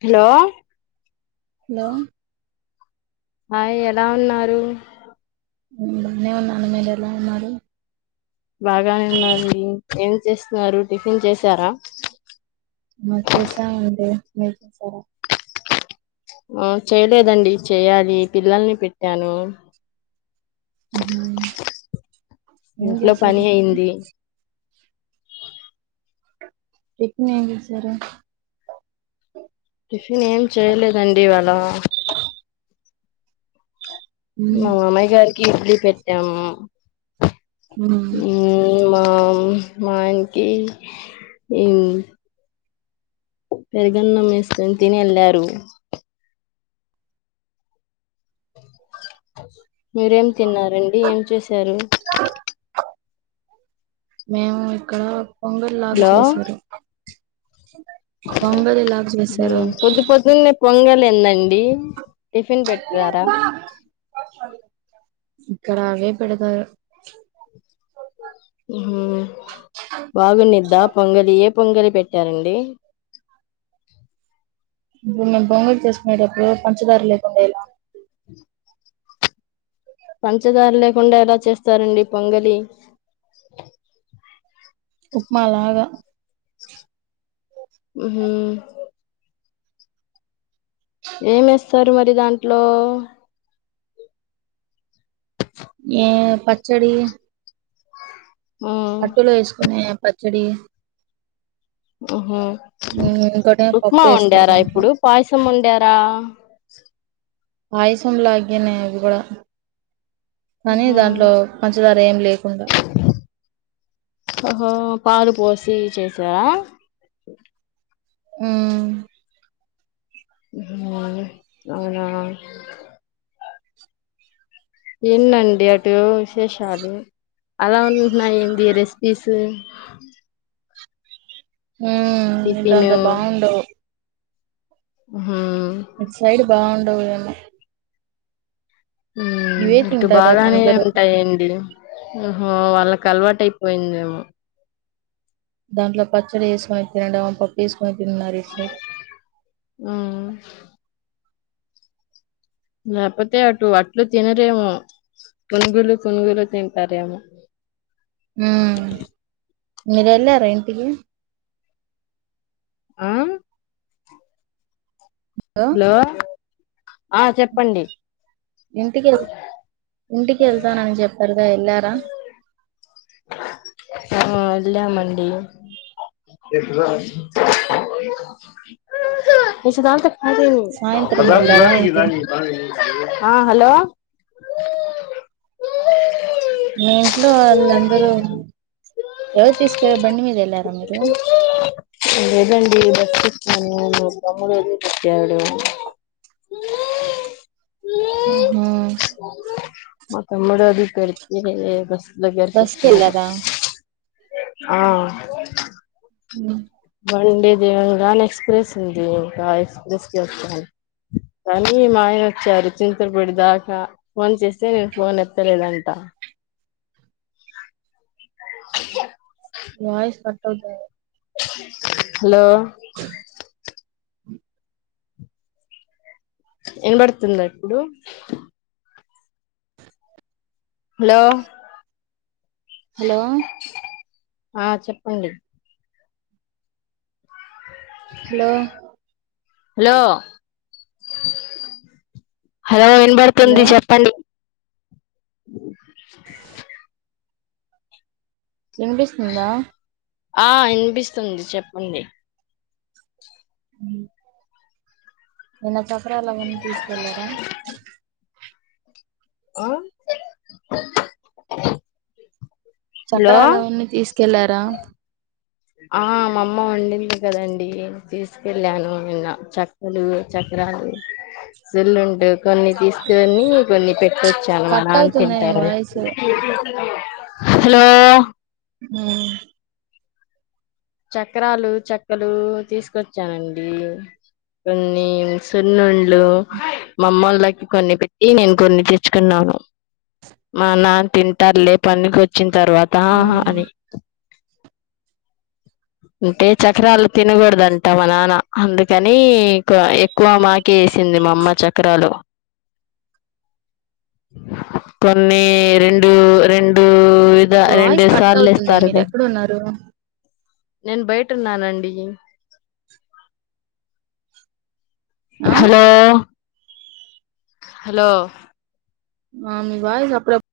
Hello hello ఆ ఎలా ఉన్నారు బానే ఉ నాన మేలలా మ బాగానే ఉన్నది ఏం చేస్తున్నారు టిఫిన్ చేసారా మ చేసాం అండి మీరు [inaudible] ఆ చేయ్ లేదండి చెయ్యాలి పిల్లల్ని పెట్టాను ఉహు ఏం ఇంట్లో చేశారు పని అయ్యింది టిఫిన్ ఏం చేశారు టిఫిన్ ఏం చేయలేదండి ఇవాళ ఉమ్ మా మామయ్య గారి కి ఇడ్లీ పెట్టాము ఊ ఉం మామ్ మా ఆయనికి ఇం పెరుగన్నం ఏస్కోని తినెళ్ళారు మీరేం తిన్నారండి ఏం చేశారు మేము ఇక్కడ పొంగల్ లాగ చేశారు పొంగలి లాగా హూ చేశారు పొద్దుపొద్దున్నే పొంగల్ ఏందండి టిఫిన్ పెట్టారా ఇక్కడ అవే పెడతార్ హు హ్మ్ బాగుండిద్దా పొంగలియే పొంగలి పెట్టారండి ఇప్పుడు మేము బొంగలు చేసుకునేటడప్పుడు పంచదార లేకుండే ఎలా పంచదార లేకుండా ఎలా చేస్తారండి పొంగలి ఉప్మా లాగా ఉహూ ఏం ఎస్తారు మరి దాంట్లో ఏ పచ్చడి ఆ అట్టలు వేసుకునే ప చ్చడి అహా ఇంకోటేమో పప్పు ఉప్మా వేస్తారు వండారా దాంట్లో ఇప్పుడు పాయసం వండారా పాయసం లాగేనే అవి కూడా కానీ ఉహు దాంట్లో పంచదార ఏం లేకుండా ఓహో పాలు పోసి చేసారా ఆ ఉహూ అవునా ఏంటండి అటు విశేషాలు అలా ఉంటున్నాయి ఏంది రెసిపీస్ హ టిఫిన్ ఇటంత బాగుండవు ఉ ఇట్ సైడ్ బాగున్ ఏమో ఇవే ఇటు తింటారేమో బాగానే అందరూ ఉంటాయండి వాళ్ళకి అలవాటు అయిపో పోయిందేమో దాంట్లో పచ్చడి వేసుకొని తినండివ పప్పు వేసుకొని తిన్నారు ఇ ఆ లేకపోతే అటు అట్లు తినరేమో పునుగులు తునుగులు తింటారేమో ఆ మీరెళ్ళారా ఇంటికి ఆ హలో ఇంటికి వె ఇంటికి వెళ్తానని చెప్పారు వెళ్ళారా ఆ ఎళ్ళామండి సాయంత్రం వెళ్లారా ఏంటి హలో పిల్లలు అందరు ఎవరు తీసుకెళ్లారు బండి మీద వెళ్ళారా, లేదండి బస్సు కొచ్చిన నన్ను మా తమ్ముడు వదిలిపెట్టాడు, అహ మా తమ్ముడు అది పెడితే బస్సు, బస్సు కెళ్ళారా, ఆ ఉ బండి దిగంగానే ఎక్స్ప్రెస్ ఉంది. ఇంకా ఎక్స్ప్రెస్ కి వచ్చాను. కానీ ఈ మాయన వచ్చారు చింతరుపూడి దాకా ఫోన్ చేస్తే నేను ఫోన్ ఎత్తలేదంట, వాయిస్ కా అవునా హలో అ విన పడుతుందా ఇప్పుడు, హలో హలో ఆ చెప్పండి హలో హలో హలో హలో వినపడుతుంది చెప్పండి, వినిపిస్తుందా, ఆ వినిపిస్తుంది చెప్పండి, ఊ విన [unintelligible] ఆ హలో చక్రాలు అవన్నీ తీసుకెళ్లారా, ఆ మామ్మ వండింది కదండి. తీసుకెళ్ళాను నిన్న చక్కలు చక్రాలు సున్నుండ కొన్ని తీసుకొని కొన్ని పెట్, తెచ్చాను మా కట్ నాన్న అవుతుంది నీ తింటాడు, వాయిస్ హలో హు చక్రాలు చెక్కలు తీసుకొచ్చానండి కొన్ని సున్నుండ, లు మా అమ్మోళ్ళకి, కొన్ని పెట్టి నేను కొన్ని తెచ్చుకున్నాను మా నాన్న తింటారు లే పనికి వచ్చి, తర్వాతా ఉమ్. అని, అంటే చక్రాలు తినకూడదంట మా నాన్న. అందుకని ఎక్కువ మాకె వేసింది. మా అమ్మ చక్రాలు కొన్ని రెండు రెండు, విధ రెండు వాయిస్ కట్ సార్లు అవుతుంది ఇస్తారు మీరు కదా ఎక్కడున్నారు నేను బయట ఉన్నానండి ఆ హలో హలో ఆ మీ వాయిస్ అపుడపు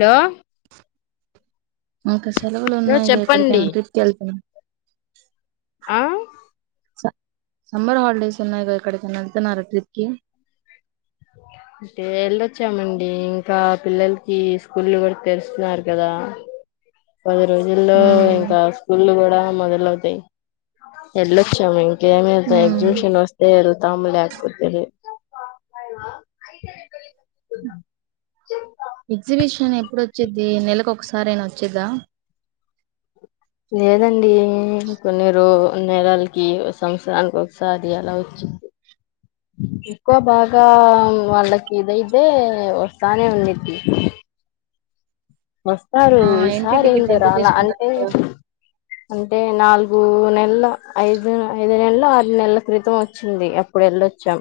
హలో కే స సెలవులు ఉన్నాయిగా ఎక్కడికైన చెప్పండి ట్రిప్ కేళ్తున్నా ఆ స సమ్మర్ హాలిడేస్ ఉన్నాయి గా ఎక్కడికైనా వెళ్తున్నారా ట్రిప్ కి అంటే ఎల్ళొచ్చామండి ఇంకా పిల్లలకి స్కూల్లు కూడా తెరిసినారు కదా పది రోజుల్లో ఉమ్ ఇంకా స్కూల్లు కూడా మొదలవుతాయి ఎల్లోచాం గేమ్ంతే ఉమ్ ఎక్జిబిషన్ వస్తే ఎల్ తం లేకపోతే లే ఎగ్జిబిషన్ ఎప్పుడొచ్చిది నెలకు ఒకసారి అయినా వచ్చిద్దిద లేదండి కొన్ని నెలాలకి సంవత్సరానికి ఒకసారి అలా వచ్చింది ఎక్కువ బాగా వాళ్ళకి ఇదైతే వస్తానే ఉండిద్దీ వస్తారు ఆ ఎంట్రీ ఈసారి టికెట్ ఏందో ఎంత రాలా తీసుకుంటారు అంటే అక్కడ అ అంటే నాలుగు నెలల ఐదు ఐదు నెలల ఆరు నెలల క్రితం వచ్చింది అప్పుడు వెళ్ళొచ్చాం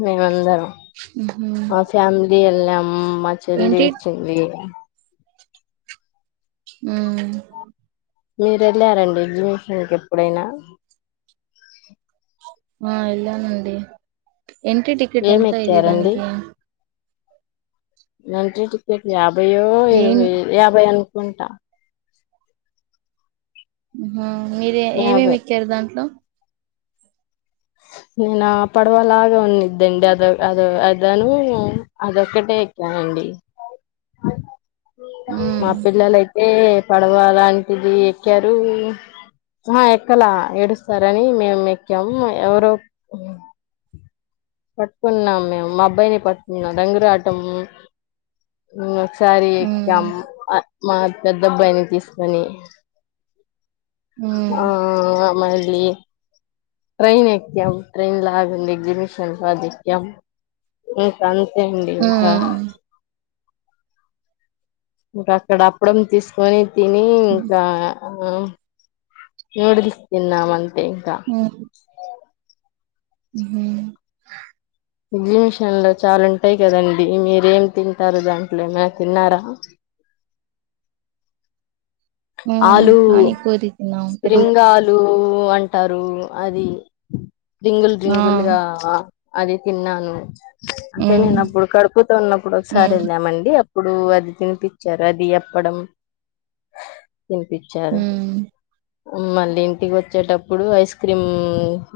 మేం అందరం ఉహు మా ఫ్యామిలీ అ ఎల్లాం మా చెల్లి ఏంటి వచ్చింది ఉహ్ మీరెళ్ళారండి ఎగ్జిబీషన్కెప్పుడైనా? ఆ ఎల్లానండి ఎంట్రీ టికెట్ ఏమి ఎంత అయింది ఎక్కారండి దానికి ఎంట్రీ టికెట్ యాభై యో జైన్ ఇరవై యాబై అను కుంటా ఉహా! మీరు ఏవేవి యాభై ఎక్కారు దాంట్లొ? నా పడవలాగ ఉన్నిద్దండి. అదొ అద అదనూ అదొక్కటే ఎక్కానండి. ఆటో! ఉమ్ మా పిల్లలై ఏ పడవ లాంటిది ఎక్కారూ? అహా! ఎక్కలా ఏడుస్తారని మేము ఎక్కాము ఎవరో! పట్టుకున్నాం మేము. మా అబ్బాయిని పట్టుకున్నా. రంగురాటము ఉన్న సారీ ఉమ్ ఎగ్జామ్, అ మా పెద్దబ్బాయిని తీసుకొని ఉమ్ ఆఁఆఁఅ! మళ్ళీ, ట్రైన్ ఎక్క్యం. ట్రైన్ లాగుంది. ఎక్సిిబిషన్ అది ఎక్క్యం. ఇంకఆన్. సెండి ఇంకా ఉమ్ ఇక అక్కడ అప్పుడం తీసుకొని తినీ, ఇంకా అన్నం ఏడుథీస్కేలం వేంఖ ఉహూ ఎగ్జిబిషన్ లో చాల ఉంటాయి కదండి మీరేం తింటారు దాంట్లొ, ఏమైనా తిన్నారా? ఉమ్ ఆలూ, పానీపూరి తిన్నాం పెరుగు స్ప్రింగ్ ఆలు, ఊ అంటారు అది రింగుల్ ఆ రింగుల్ గా ఆ అది తిన్నాను. అంటే, ఉమ్ నేనప్పుడు కడుపుతో ఉన్నప్పుడు ఒకసారి ఉమ్ వెళ్ళామండి అప్ ఇప్పుడూ అది తినిపిచ్చారు అది అప్పడం తినిపిచ్చారు. ఉమ్ మళ్ళీ ఇంటికి వచ్చేటప్పుడు, ఐస్ క్రీమ్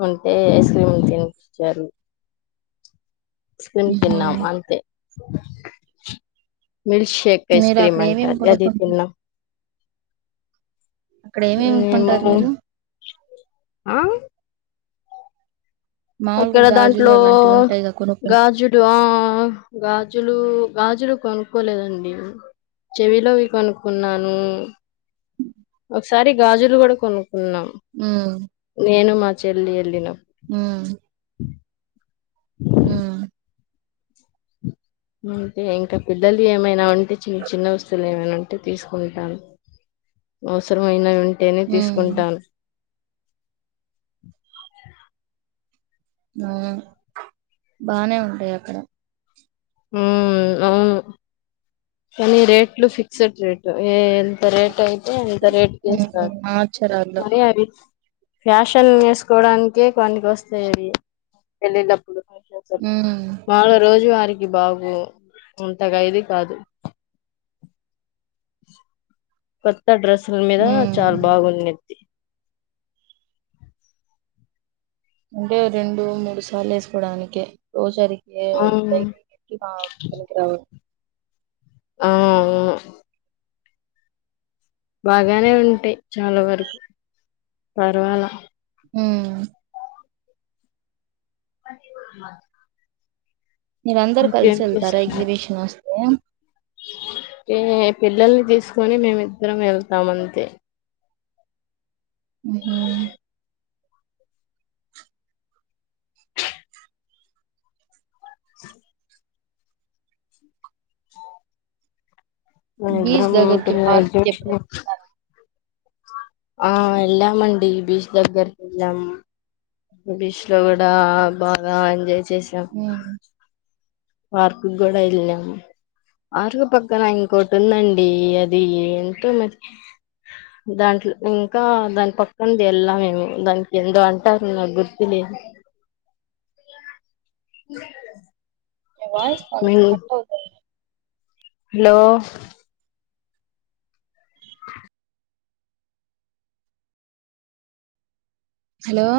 ఉంటే, ఐస్ క్రీమ్ తినిపిచ్చారు. స్క్రిమ్ ఉహు తిన్నాం అంతె [unintelligible] మిల్క్శేక్ మీరు ఐస్క్రీమ్ అక్కడ అంట ఏమేమి అది కొనుక్కుంటారు తిన్నాం అక్కడ ఏమేముకొంటారు మేము మీరు ఆ మాముూలుగా అక్కడ గాజులు దాంట్లో అలాంటివి ఉంటాయిగా కొనుక్కు గాజులు ఆ గాజులు గాజులు కొనుక్కోలేదండి చెవిలోవి కొనుక్కున్నాను ఉ ఒకసారి గాజులు కూడా కొనుక్కున్నాం ఉ నేను మా చెల్లి ఎలీనం ఉ ఉ అంటే ఇంకా పిద్దలు ఏమైనా ఉం తే చిన్న చిన్న వస్తువులు ఏమైంటే తీసుకుంటాను అవసరమైనవి ఉంటే టేనే ఉమ్ తీసుకుంటాను ఊ బానే ఉంటాయి అక్కడ ఊ అవును కానీ రేట్లు ఫిక్స్డ్ రేటు ఏ ఎంత రేట్ ఐ తే ఎంత రేట్ ఉహు కిస్తాడు ఆచరాల్లో మరి అవి ఫ్యాషన్ ఏసుకోవడానికే పనికోస్తాయవి పెళ్ళిళప్పు ఉమ్ మాములుగా రోజు ఆ అరికి బాగు ఇంతగా ఇది కాదు త డ్రెస్సుల మీద ఉమ్ చాలా బాగుంది నిక్ అంటే రెండు మూడు సార్లు ఏసుకోవడానికి ఓ సారి మ్మ్ రావు ఆ అవును బాగానే ఉంటాయి చాలా వరకు పర్వాలా మ్మ్ మీర అందరు కలిసి ఇంకేం వెళ్తారా చేస్తున్నారు ఎగ్జిబిషను ఏం ఏ పిల్లల్ని తీసుకొని మేమిద్దరం వెళ్తాం అంతే మ్మ్ హ్మ్ బీచ్ మేమిద్దరం దగ్గరికి పార్క్ కి ఎప్పుడైనా [unintelligible] వెళ్తారా ఆ వెళ్ళాం అండి బీచ్ దగ్గరికి వెళ్ళాము బీచ్ లో కూడా బాగా ఎంజాయ్ చేశాం ఉమ్ పార్కుకు గూడా ఎళ్ళాం ఆర్వో పక్కన ఇంకోటి ఉందండి అది ఏంటో నాక్ దాంట్లో ఇంకా దాని పక్కనది వెళ్ళలా మేము దానికి ఏందో అంటారు నాకు గుర్తు లేదు నీ వయిస్ కొంచ్ మేము కట్ అవుతాంది హలో హలో